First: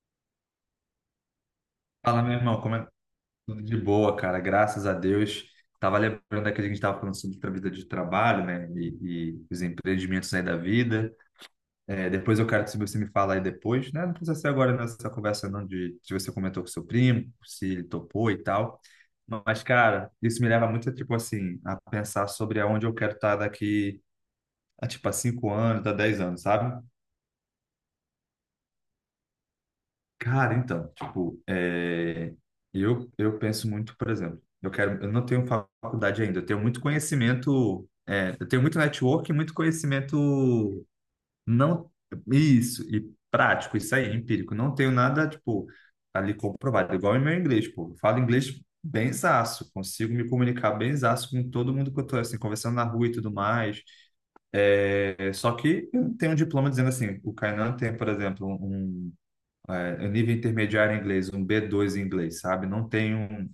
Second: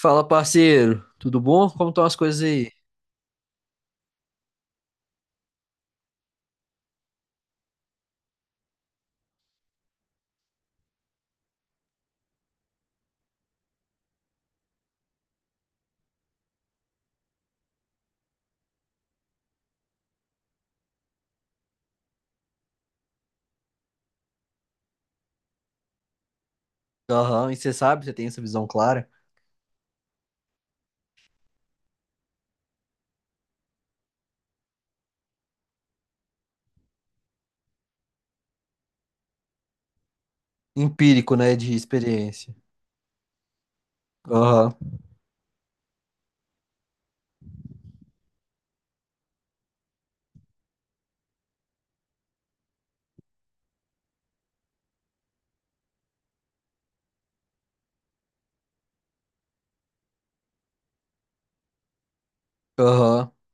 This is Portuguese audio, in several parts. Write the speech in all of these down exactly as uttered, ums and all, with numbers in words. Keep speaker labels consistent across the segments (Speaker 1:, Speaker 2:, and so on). Speaker 1: Fala, parceiro. Tudo bom? Como estão as
Speaker 2: Fala, meu
Speaker 1: coisas
Speaker 2: irmão,
Speaker 1: aí?
Speaker 2: como é que tudo de boa, cara? Graças a Deus. Tava lembrando daquele que a gente tava falando sobre a vida de trabalho, né? E, e os empreendimentos aí da vida. É, depois eu quero que você me fala aí depois, né? Não precisa ser agora nessa conversa, não, de se você comentou com seu primo, se ele topou e tal. Mas, cara, isso me leva muito, tipo assim, a pensar sobre aonde eu quero estar daqui a, tipo, a cinco anos, a dez anos, sabe?
Speaker 1: Aham, e você sabe, você tem essa visão clara?
Speaker 2: Cara, então, tipo, é, eu, eu penso muito, por exemplo, eu quero, eu não tenho faculdade ainda, eu tenho muito conhecimento, é, eu tenho muito network e muito conhecimento
Speaker 1: Empírico, né, de
Speaker 2: não,
Speaker 1: experiência.
Speaker 2: isso, e prático, isso aí, empírico,
Speaker 1: Aham,
Speaker 2: não tenho nada, tipo, ali comprovado, igual em meu inglês, pô, eu falo inglês benzaço, consigo me comunicar benzaço com todo mundo que eu tô, assim, conversando na rua e tudo mais, é, só que eu não tenho um diploma dizendo assim, o Kainan tem, por exemplo, um é, nível intermediário em inglês, um B dois em inglês, sabe? Não
Speaker 1: aham.
Speaker 2: tenho,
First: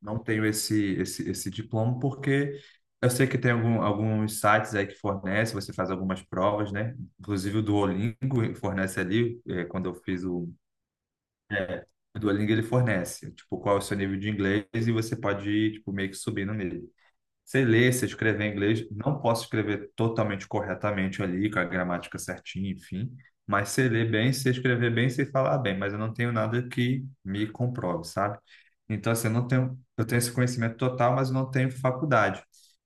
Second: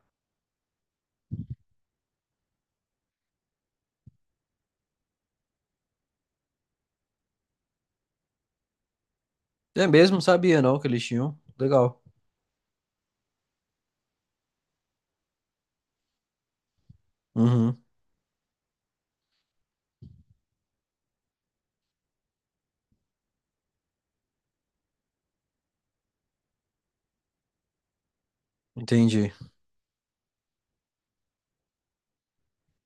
Speaker 2: não tenho esse, esse, esse diploma porque eu sei que tem algum, alguns sites aí que fornecem, você faz algumas provas, né? Inclusive o Duolingo fornece ali, é, quando
Speaker 1: É
Speaker 2: eu
Speaker 1: mesmo,
Speaker 2: fiz o,
Speaker 1: sabia não que eles tinham.
Speaker 2: é,
Speaker 1: Legal.
Speaker 2: o Duolingo ele fornece, tipo, qual é o seu nível de inglês e você pode ir, tipo, meio que subindo nele. Sei
Speaker 1: Uhum,
Speaker 2: ler, sei escrever em inglês, não posso escrever totalmente corretamente ali, com a gramática certinha, enfim, mas sei ler bem, sei escrever bem, sei falar bem, mas eu não tenho nada que me comprove, sabe? Então, assim,
Speaker 1: entendi.
Speaker 2: eu não tenho, eu tenho esse conhecimento total, mas eu não tenho faculdade.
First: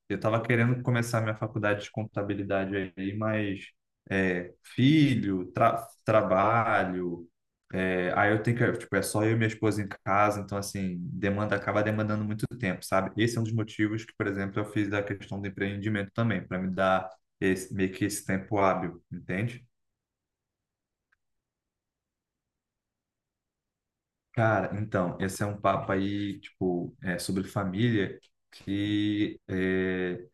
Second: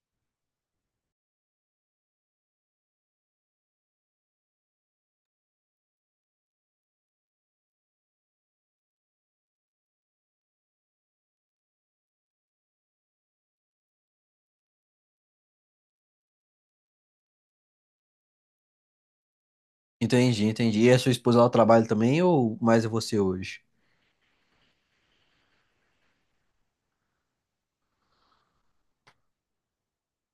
Speaker 2: Eu estava querendo começar minha faculdade de contabilidade aí, mas é, filho, tra- trabalho, é, aí eu tenho que, tipo, é só eu e minha esposa em casa, então assim, demanda acaba demandando muito tempo, sabe? Esse é um dos motivos que, por exemplo, eu fiz da questão do empreendimento também, para me dar esse, meio que esse tempo hábil, entende?
Speaker 1: Entendi, entendi. E a sua esposa ela trabalha também ou mais é você hoje?
Speaker 2: Cara, então, esse é um papo aí, tipo, é, sobre família, que é,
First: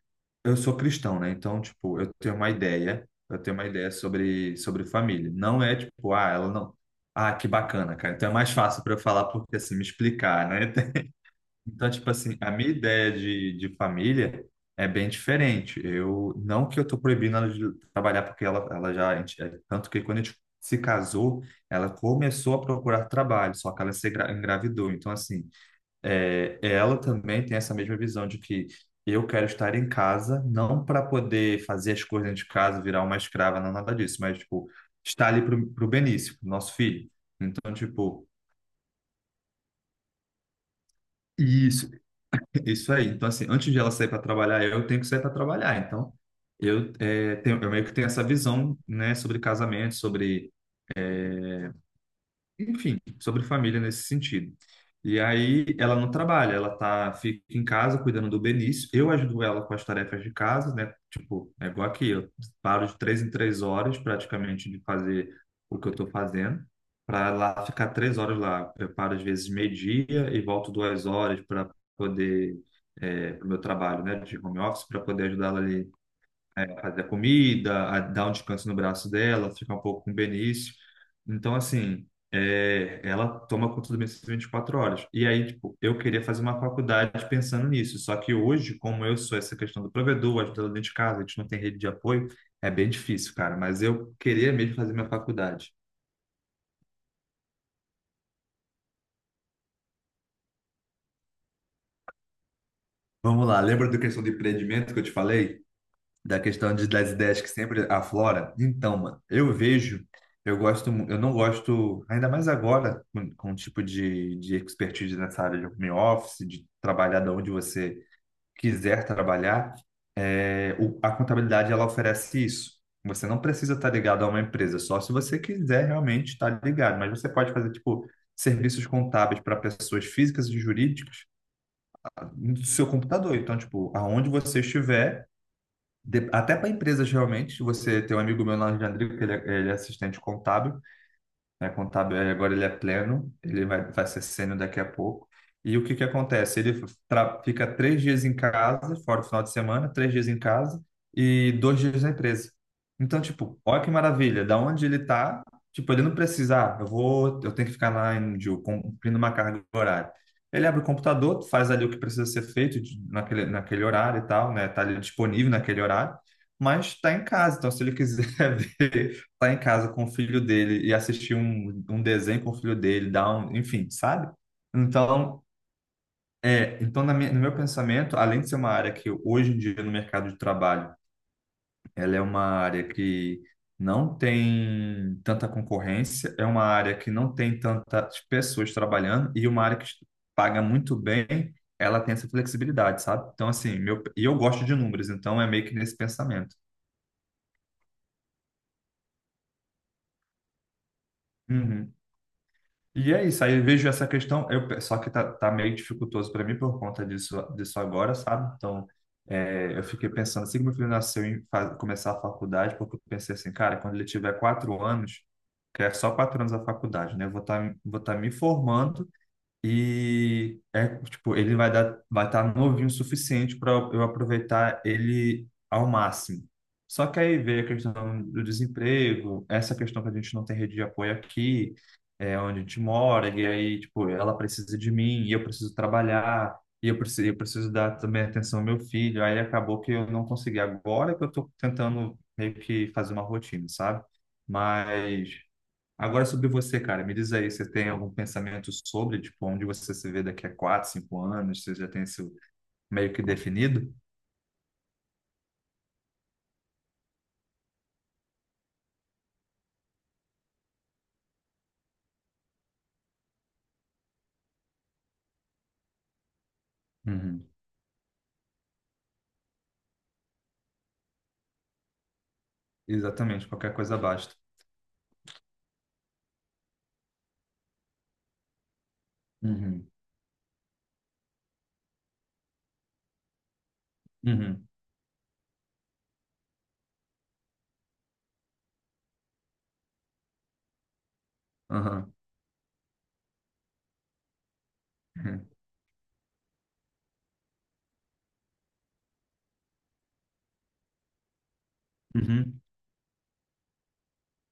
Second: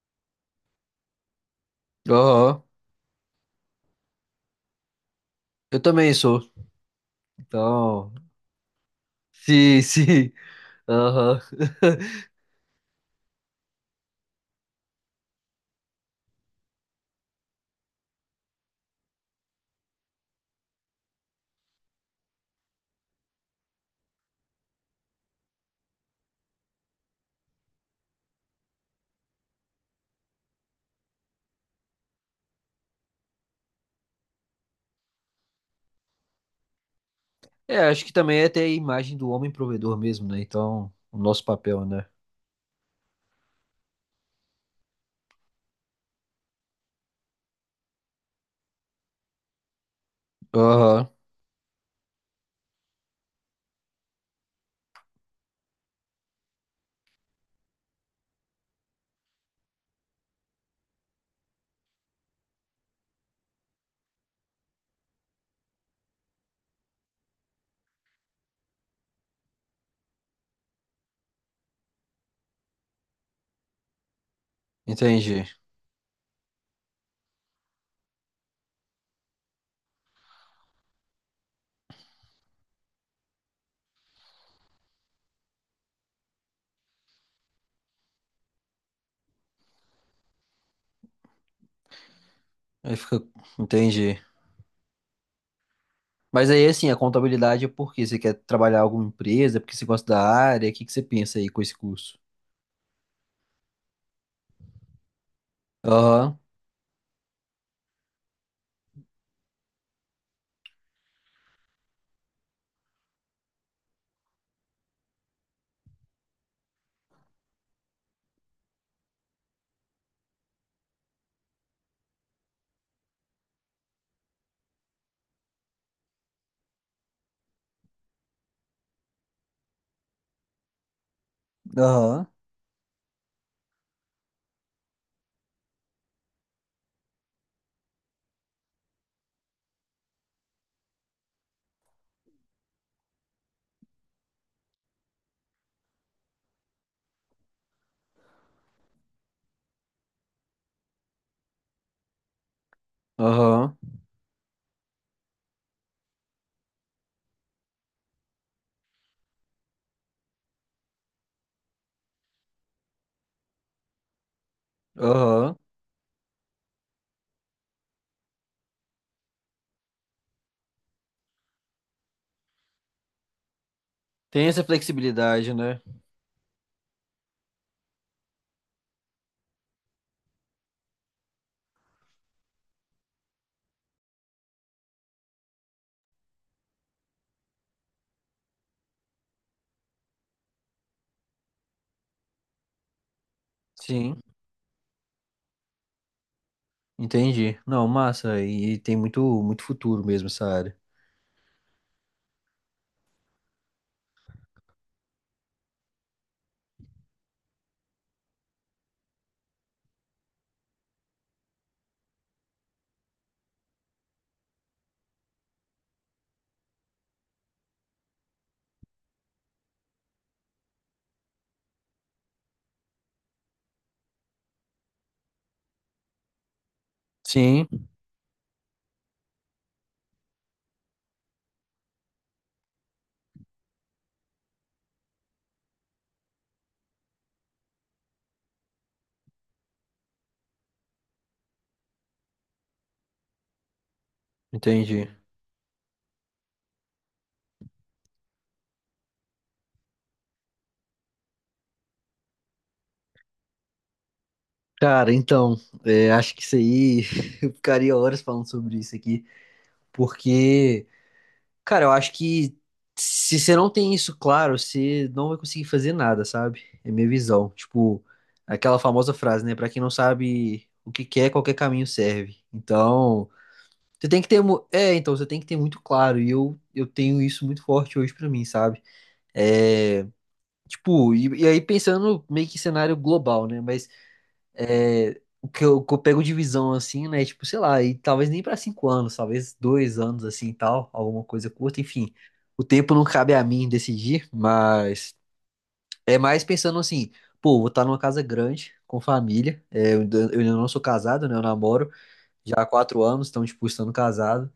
Speaker 2: eu sou cristão, né? Então, tipo, eu tenho uma
Speaker 1: Aham,
Speaker 2: ideia, eu tenho uma ideia sobre, sobre família. Não é
Speaker 1: eu também
Speaker 2: tipo, ah,
Speaker 1: sou.
Speaker 2: ela não. Ah, que bacana,
Speaker 1: Então,
Speaker 2: cara. Então é mais fácil para eu falar porque assim,
Speaker 1: se,
Speaker 2: me
Speaker 1: se,
Speaker 2: explicar, né?
Speaker 1: aham.
Speaker 2: Então, tipo assim, a minha ideia de, de família é bem diferente. Eu, não que eu tô proibindo ela de trabalhar, porque ela, ela já, a gente- é, tanto que quando a gente se casou, ela começou a procurar trabalho, só que ela se engra- engravidou. Então, assim, é, ela também tem essa mesma visão de que eu quero estar em casa, não para poder fazer as coisas dentro de casa, virar uma escrava, não nada disso, mas, tipo, estar ali pro, pro Benício, pro nosso filho. Então,
Speaker 1: É, acho que
Speaker 2: tipo,
Speaker 1: também é ter a imagem do homem provedor mesmo, né? Então, o nosso papel,
Speaker 2: isso.
Speaker 1: né?
Speaker 2: Isso aí. Então, assim, antes de ela sair para trabalhar, eu tenho que sair para trabalhar. Então, eu, é, tenho, eu meio que tenho essa visão, né, sobre casamento, sobre
Speaker 1: Aham,
Speaker 2: enfim, sobre família nesse sentido. E aí ela não trabalha, ela tá, fica em casa cuidando do Benício. Eu ajudo ela com as tarefas de casa, né? Tipo, é igual aqui, eu paro de três em três horas praticamente de fazer o que eu tô fazendo, para lá ficar três horas lá. Eu paro às vezes meio-dia e volto duas horas para poder, é, para o meu trabalho, né? De home office, para poder
Speaker 1: entendi.
Speaker 2: ajudar ela ali fazer a comida, a dar um descanso no braço dela, ficar um pouco com o Benício. Então, assim, é, ela toma conta do Benício vinte e quatro horas. E aí, tipo, eu queria fazer uma faculdade pensando nisso. Só que hoje, como eu sou essa questão do provedor, ajudando dentro de casa, a gente não tem rede de apoio, é bem
Speaker 1: Aí fica,
Speaker 2: difícil, cara. Mas eu
Speaker 1: entendi.
Speaker 2: queria mesmo fazer minha faculdade.
Speaker 1: Mas aí, assim, a contabilidade é porque você quer trabalhar em alguma empresa, porque você gosta da área, o que que você pensa aí com esse curso?
Speaker 2: Vamos lá, lembra da questão do empreendimento que eu te falei?
Speaker 1: Aham,
Speaker 2: Da questão de, das ideias que sempre aflora. Então, mano, eu vejo, eu gosto, mu- eu não gosto, ainda mais agora, com, com o tipo de, de expertise nessa área de home office, de trabalhar de onde você quiser trabalhar, é, o- a contabilidade ela oferece isso. Você não precisa estar ligado a uma empresa, só se você quiser realmente estar ligado, mas você pode fazer, tipo, serviços contábeis para pessoas físicas e jurídicas
Speaker 1: aham,
Speaker 2: no seu computador. Então, tipo, aonde você estiver, de- até para empresas realmente, você tem um amigo meu lá de Andrigo, que ele é, ele é assistente contábil, né, contábil, aí agora ele é pleno, ele vai, vai ser sênior daqui a pouco. E o que que acontece? Ele tra- fica três dias em casa, fora o final de semana, três dias em casa e dois dias na empresa. Então, tipo,
Speaker 1: aham,
Speaker 2: olha que maravilha, da onde ele tá, tipo, ele não precisa, ah, eu vou, eu tenho que ficar lá em Ju, cumprindo uma carga horária. Ele abre o computador, faz ali o que precisa ser feito de- naquele, naquele horário e tal, né? Tá ali disponível
Speaker 1: aham.
Speaker 2: naquele horário, mas está em casa. Então, se ele quiser ver lá em casa com o filho dele e assistir um, um desenho com o filho dele, dar um, enfim, sabe?
Speaker 1: Tem essa
Speaker 2: Então,
Speaker 1: flexibilidade, né?
Speaker 2: é, então na minha, no meu pensamento, além de ser uma área que hoje em dia no mercado de trabalho, ela é uma área que não tem tanta concorrência, é uma área que não tem tantas pessoas trabalhando e uma área que paga muito bem, ela tem essa flexibilidade, sabe? Então, assim, meu,
Speaker 1: Sim,
Speaker 2: e eu gosto de números, então é meio que nesse pensamento.
Speaker 1: entendi. Não, massa, e tem muito, muito futuro mesmo essa área.
Speaker 2: Uhum. E é isso, aí eu vejo essa questão, eu, pe- só que tá, tá meio dificultoso para mim por conta disso, disso agora, sabe? Então, é, eu fiquei pensando, assim que meu filho nasceu em fa- começar a faculdade, porque eu pensei assim, cara, quando ele tiver quatro anos, que é só quatro anos a faculdade, né? Eu vou estar vou tá me formando e é tipo, ele vai dar, vai estar novinho o suficiente para eu aproveitar ele ao máximo. Só que aí
Speaker 1: Sim,
Speaker 2: veio a questão do desemprego, essa questão que a gente não tem rede de apoio aqui, é onde a gente mora, e aí, tipo, ela precisa de mim, e eu preciso trabalhar, e eu preciso, eu preciso dar também atenção ao meu filho. Aí acabou que eu não consegui. Agora que eu estou tentando meio que fazer uma rotina, sabe?
Speaker 1: entendi.
Speaker 2: Mas. Agora sobre você, cara, me diz aí, você tem algum pensamento sobre, tipo, onde você se vê daqui a quatro, cinco anos? Você já tem isso meio que definido?
Speaker 1: Cara, então, é, acho que isso aí, eu ficaria horas falando sobre isso aqui, porque... Cara, eu acho que se você não tem isso claro, você não vai conseguir fazer nada, sabe? É minha visão.
Speaker 2: Uhum.
Speaker 1: Tipo, aquela famosa frase, né? Pra quem não sabe o que quer, qualquer caminho serve. Então,
Speaker 2: Exatamente, qualquer coisa
Speaker 1: você tem que
Speaker 2: basta.
Speaker 1: ter. mu- É, então, você tem que ter muito claro. E eu, eu tenho isso muito forte hoje pra mim, sabe?
Speaker 2: Uhum.
Speaker 1: É. Tipo, e, e aí pensando meio que em cenário global, né? Mas
Speaker 2: Uhum.
Speaker 1: é, o que eu, o que eu pego de visão, assim, né? Tipo, sei lá, e talvez nem pra cinco anos, talvez dois anos, assim, e tal, alguma coisa curta, enfim.
Speaker 2: Aham.
Speaker 1: O tempo não cabe a mim decidir, mas é mais pensando assim, pô, vou estar numa casa grande, com família, é, eu ainda eu ainda não sou casado, né? Eu namoro já
Speaker 2: Uhum.
Speaker 1: há quatro anos, então, tipo, estando casado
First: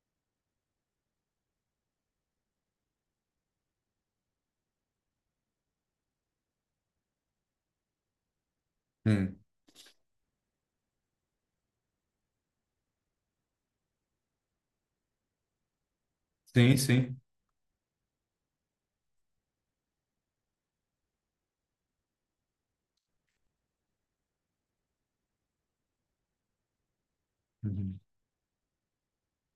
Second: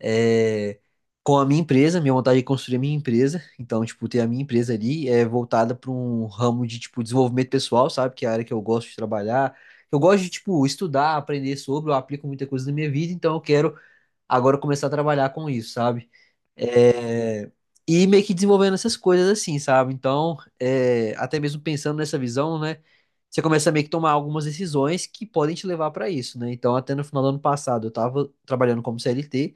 Speaker 1: é, com a minha empresa, minha vontade é construir a minha empresa. Então, tipo, ter a minha empresa ali é voltada para um ramo de, tipo, desenvolvimento pessoal, sabe? Que é a área que eu gosto de trabalhar. Eu gosto de, tipo, estudar, aprender sobre, eu aplico muita coisa na minha vida, então eu quero agora começar a trabalhar com isso, sabe?
Speaker 2: Sim, sim. Sim,
Speaker 1: É, e meio que desenvolvendo essas coisas assim, sabe? Então, é, até mesmo pensando nessa visão, né? Você começa a meio que tomar algumas decisões que podem te levar para isso, né? Então, até no final do ano passado, eu
Speaker 2: uhum.
Speaker 1: tava trabalhando como C L T,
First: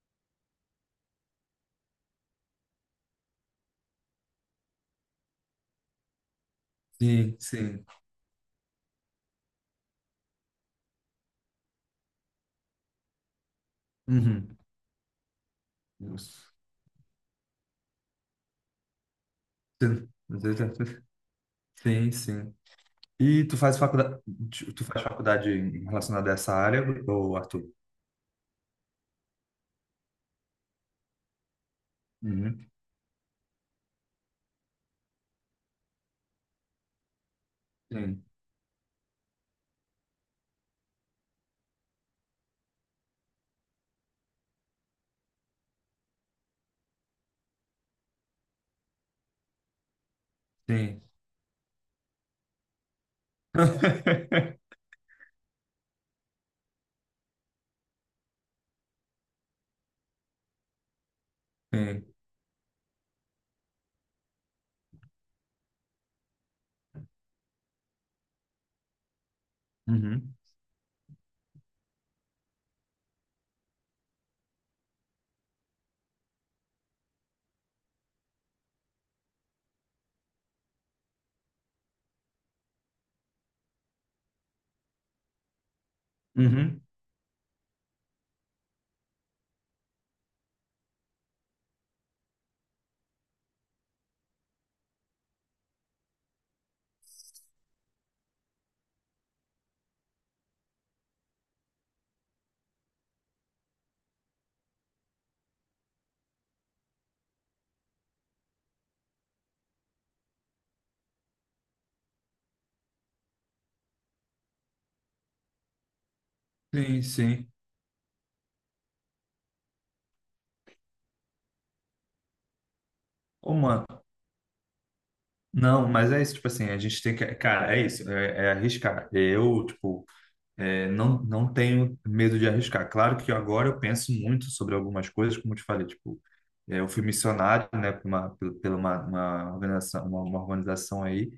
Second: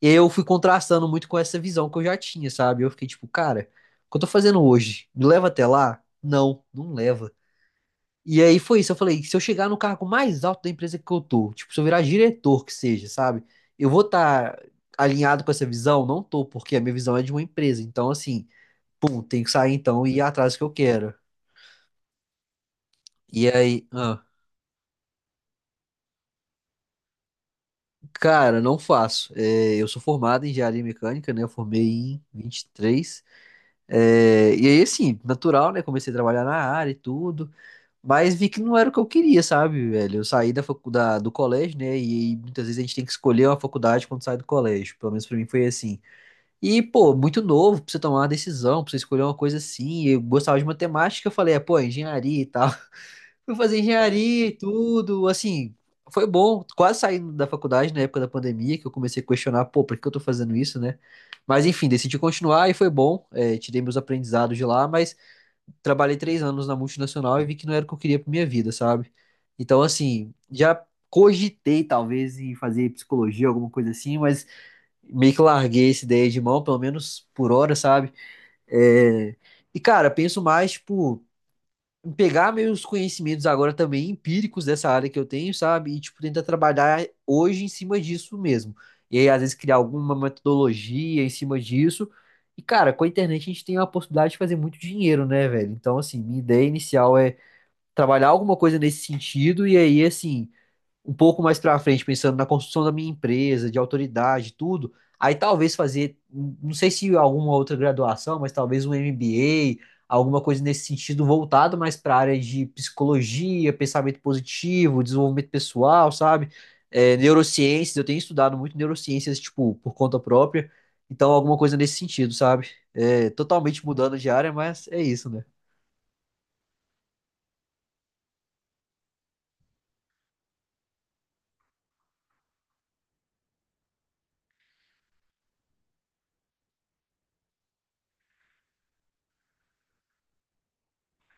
Speaker 1: eu fui contrastando muito com essa visão que eu já tinha, sabe? Eu fiquei tipo, cara, o que eu tô fazendo hoje? Me leva até lá? Não, não leva.
Speaker 2: Sim, sim.
Speaker 1: E aí foi isso, eu falei, se eu chegar no cargo mais alto da empresa que eu tô, tipo, se eu virar diretor que seja, sabe? Eu vou
Speaker 2: Uhum.
Speaker 1: estar alinhado com essa visão? Não tô,
Speaker 2: Isso.
Speaker 1: porque a minha visão é de uma empresa. Então, assim, pum, tenho que sair então e ir atrás do que eu quero.
Speaker 2: Sim, sim. E
Speaker 1: E
Speaker 2: tu faz
Speaker 1: aí,
Speaker 2: faculdade,
Speaker 1: ah,
Speaker 2: tu faz faculdade relacionada a essa área, ou Arthur?
Speaker 1: cara, não faço. É, eu sou formado em engenharia mecânica, né? Eu formei em vinte
Speaker 2: Uhum.
Speaker 1: e três É, e aí, assim, natural, né? Comecei a trabalhar na área e tudo,
Speaker 2: Sim,
Speaker 1: mas vi que não era o que eu queria, sabe, velho? Eu saí da faculdade, do colégio, né? E, muitas vezes a gente tem que escolher uma faculdade quando sai do colégio. Pelo menos pra mim foi assim. E, pô, muito novo pra você tomar uma decisão, pra você escolher uma coisa assim. Eu gostava de
Speaker 2: sim.
Speaker 1: matemática, eu falei, é, pô, engenharia e tal. Fui fazer engenharia e tudo, assim, foi bom, quase saindo da faculdade na época da pandemia, que eu comecei a questionar, pô, por que eu tô fazendo isso, né? Mas enfim,
Speaker 2: Sim.
Speaker 1: decidi continuar e foi bom, é, tirei meus aprendizados de lá, mas trabalhei três anos na multinacional e vi que não era o que eu queria pra minha vida, sabe? Então, assim,
Speaker 2: Uhum.
Speaker 1: já cogitei talvez em fazer psicologia, alguma coisa assim, mas meio que larguei essa ideia de mão, pelo menos por hora, sabe? É, e, cara, penso mais, tipo, pegar meus conhecimentos agora também empíricos dessa área que eu tenho, sabe? E, tipo, tentar
Speaker 2: Uhum.
Speaker 1: trabalhar hoje em cima disso mesmo. E aí, às vezes, criar alguma metodologia em cima disso. E, cara, com a internet a gente tem a possibilidade de fazer muito dinheiro, né, velho? Então, assim, minha ideia inicial é trabalhar alguma coisa nesse sentido. E aí, assim, um pouco mais pra frente, pensando na construção da minha empresa, de autoridade, tudo, aí talvez fazer, não sei se alguma outra graduação, mas talvez um M B A, alguma coisa nesse sentido voltado mais para a área de psicologia, pensamento positivo, desenvolvimento pessoal, sabe?
Speaker 2: Sim,
Speaker 1: É,
Speaker 2: sim.
Speaker 1: neurociências, eu tenho estudado muito neurociências, tipo, por conta própria, então alguma coisa nesse sentido, sabe? É,
Speaker 2: Ô,
Speaker 1: totalmente
Speaker 2: mano,
Speaker 1: mudando de área, mas é isso, né?
Speaker 2: não, mas é isso, tipo assim, a gente tem que, cara, é isso, é, é arriscar. Eu, tipo, é, não, não tenho medo de arriscar. Claro que agora eu penso muito sobre algumas coisas, como eu te falei, tipo, é, eu fui missionário, né, por uma, pela uma, uma organização, uma, uma organização aí,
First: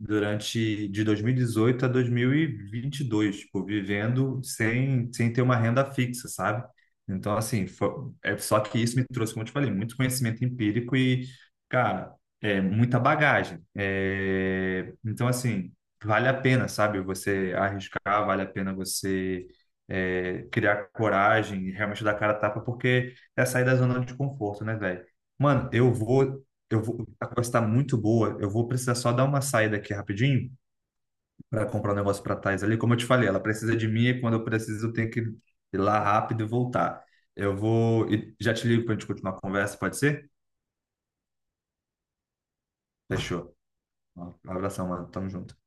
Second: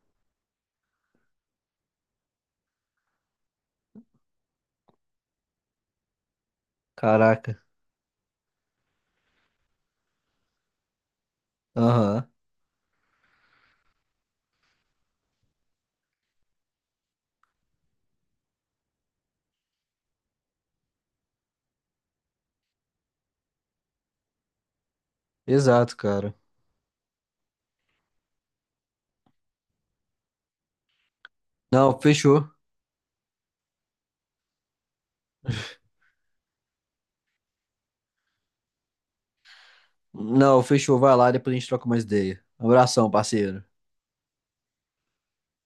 Speaker 2: durante de dois mil e dezoito a dois mil e vinte e dois, tipo, vivendo sem, sem ter uma renda fixa, sabe? Então,
Speaker 1: Caraca.
Speaker 2: assim, fo- é só que isso me trouxe, como eu te falei, muito conhecimento empírico e, cara,
Speaker 1: Aham.
Speaker 2: é muita bagagem. É, então, assim, vale a pena, sabe? Você arriscar, vale a pena você é, criar coragem e realmente dar cara a tapa, porque é sair da zona de conforto, né, velho? Mano, eu
Speaker 1: Exato, cara.
Speaker 2: vou eu vou, a conversa está muito boa. Eu vou precisar só dar uma saída aqui rapidinho para comprar um
Speaker 1: Não,
Speaker 2: negócio para
Speaker 1: fechou.
Speaker 2: Thais ali. Como eu te falei, ela precisa de mim e quando eu preciso, eu tenho que ir lá rápido e voltar. Eu vou e já te ligo para a gente continuar a conversa, pode ser?
Speaker 1: Não, fechou. Vai lá, depois a gente troca mais ideia. Abração,
Speaker 2: Fechou.
Speaker 1: parceiro.
Speaker 2: Um abração, mano. Tamo junto.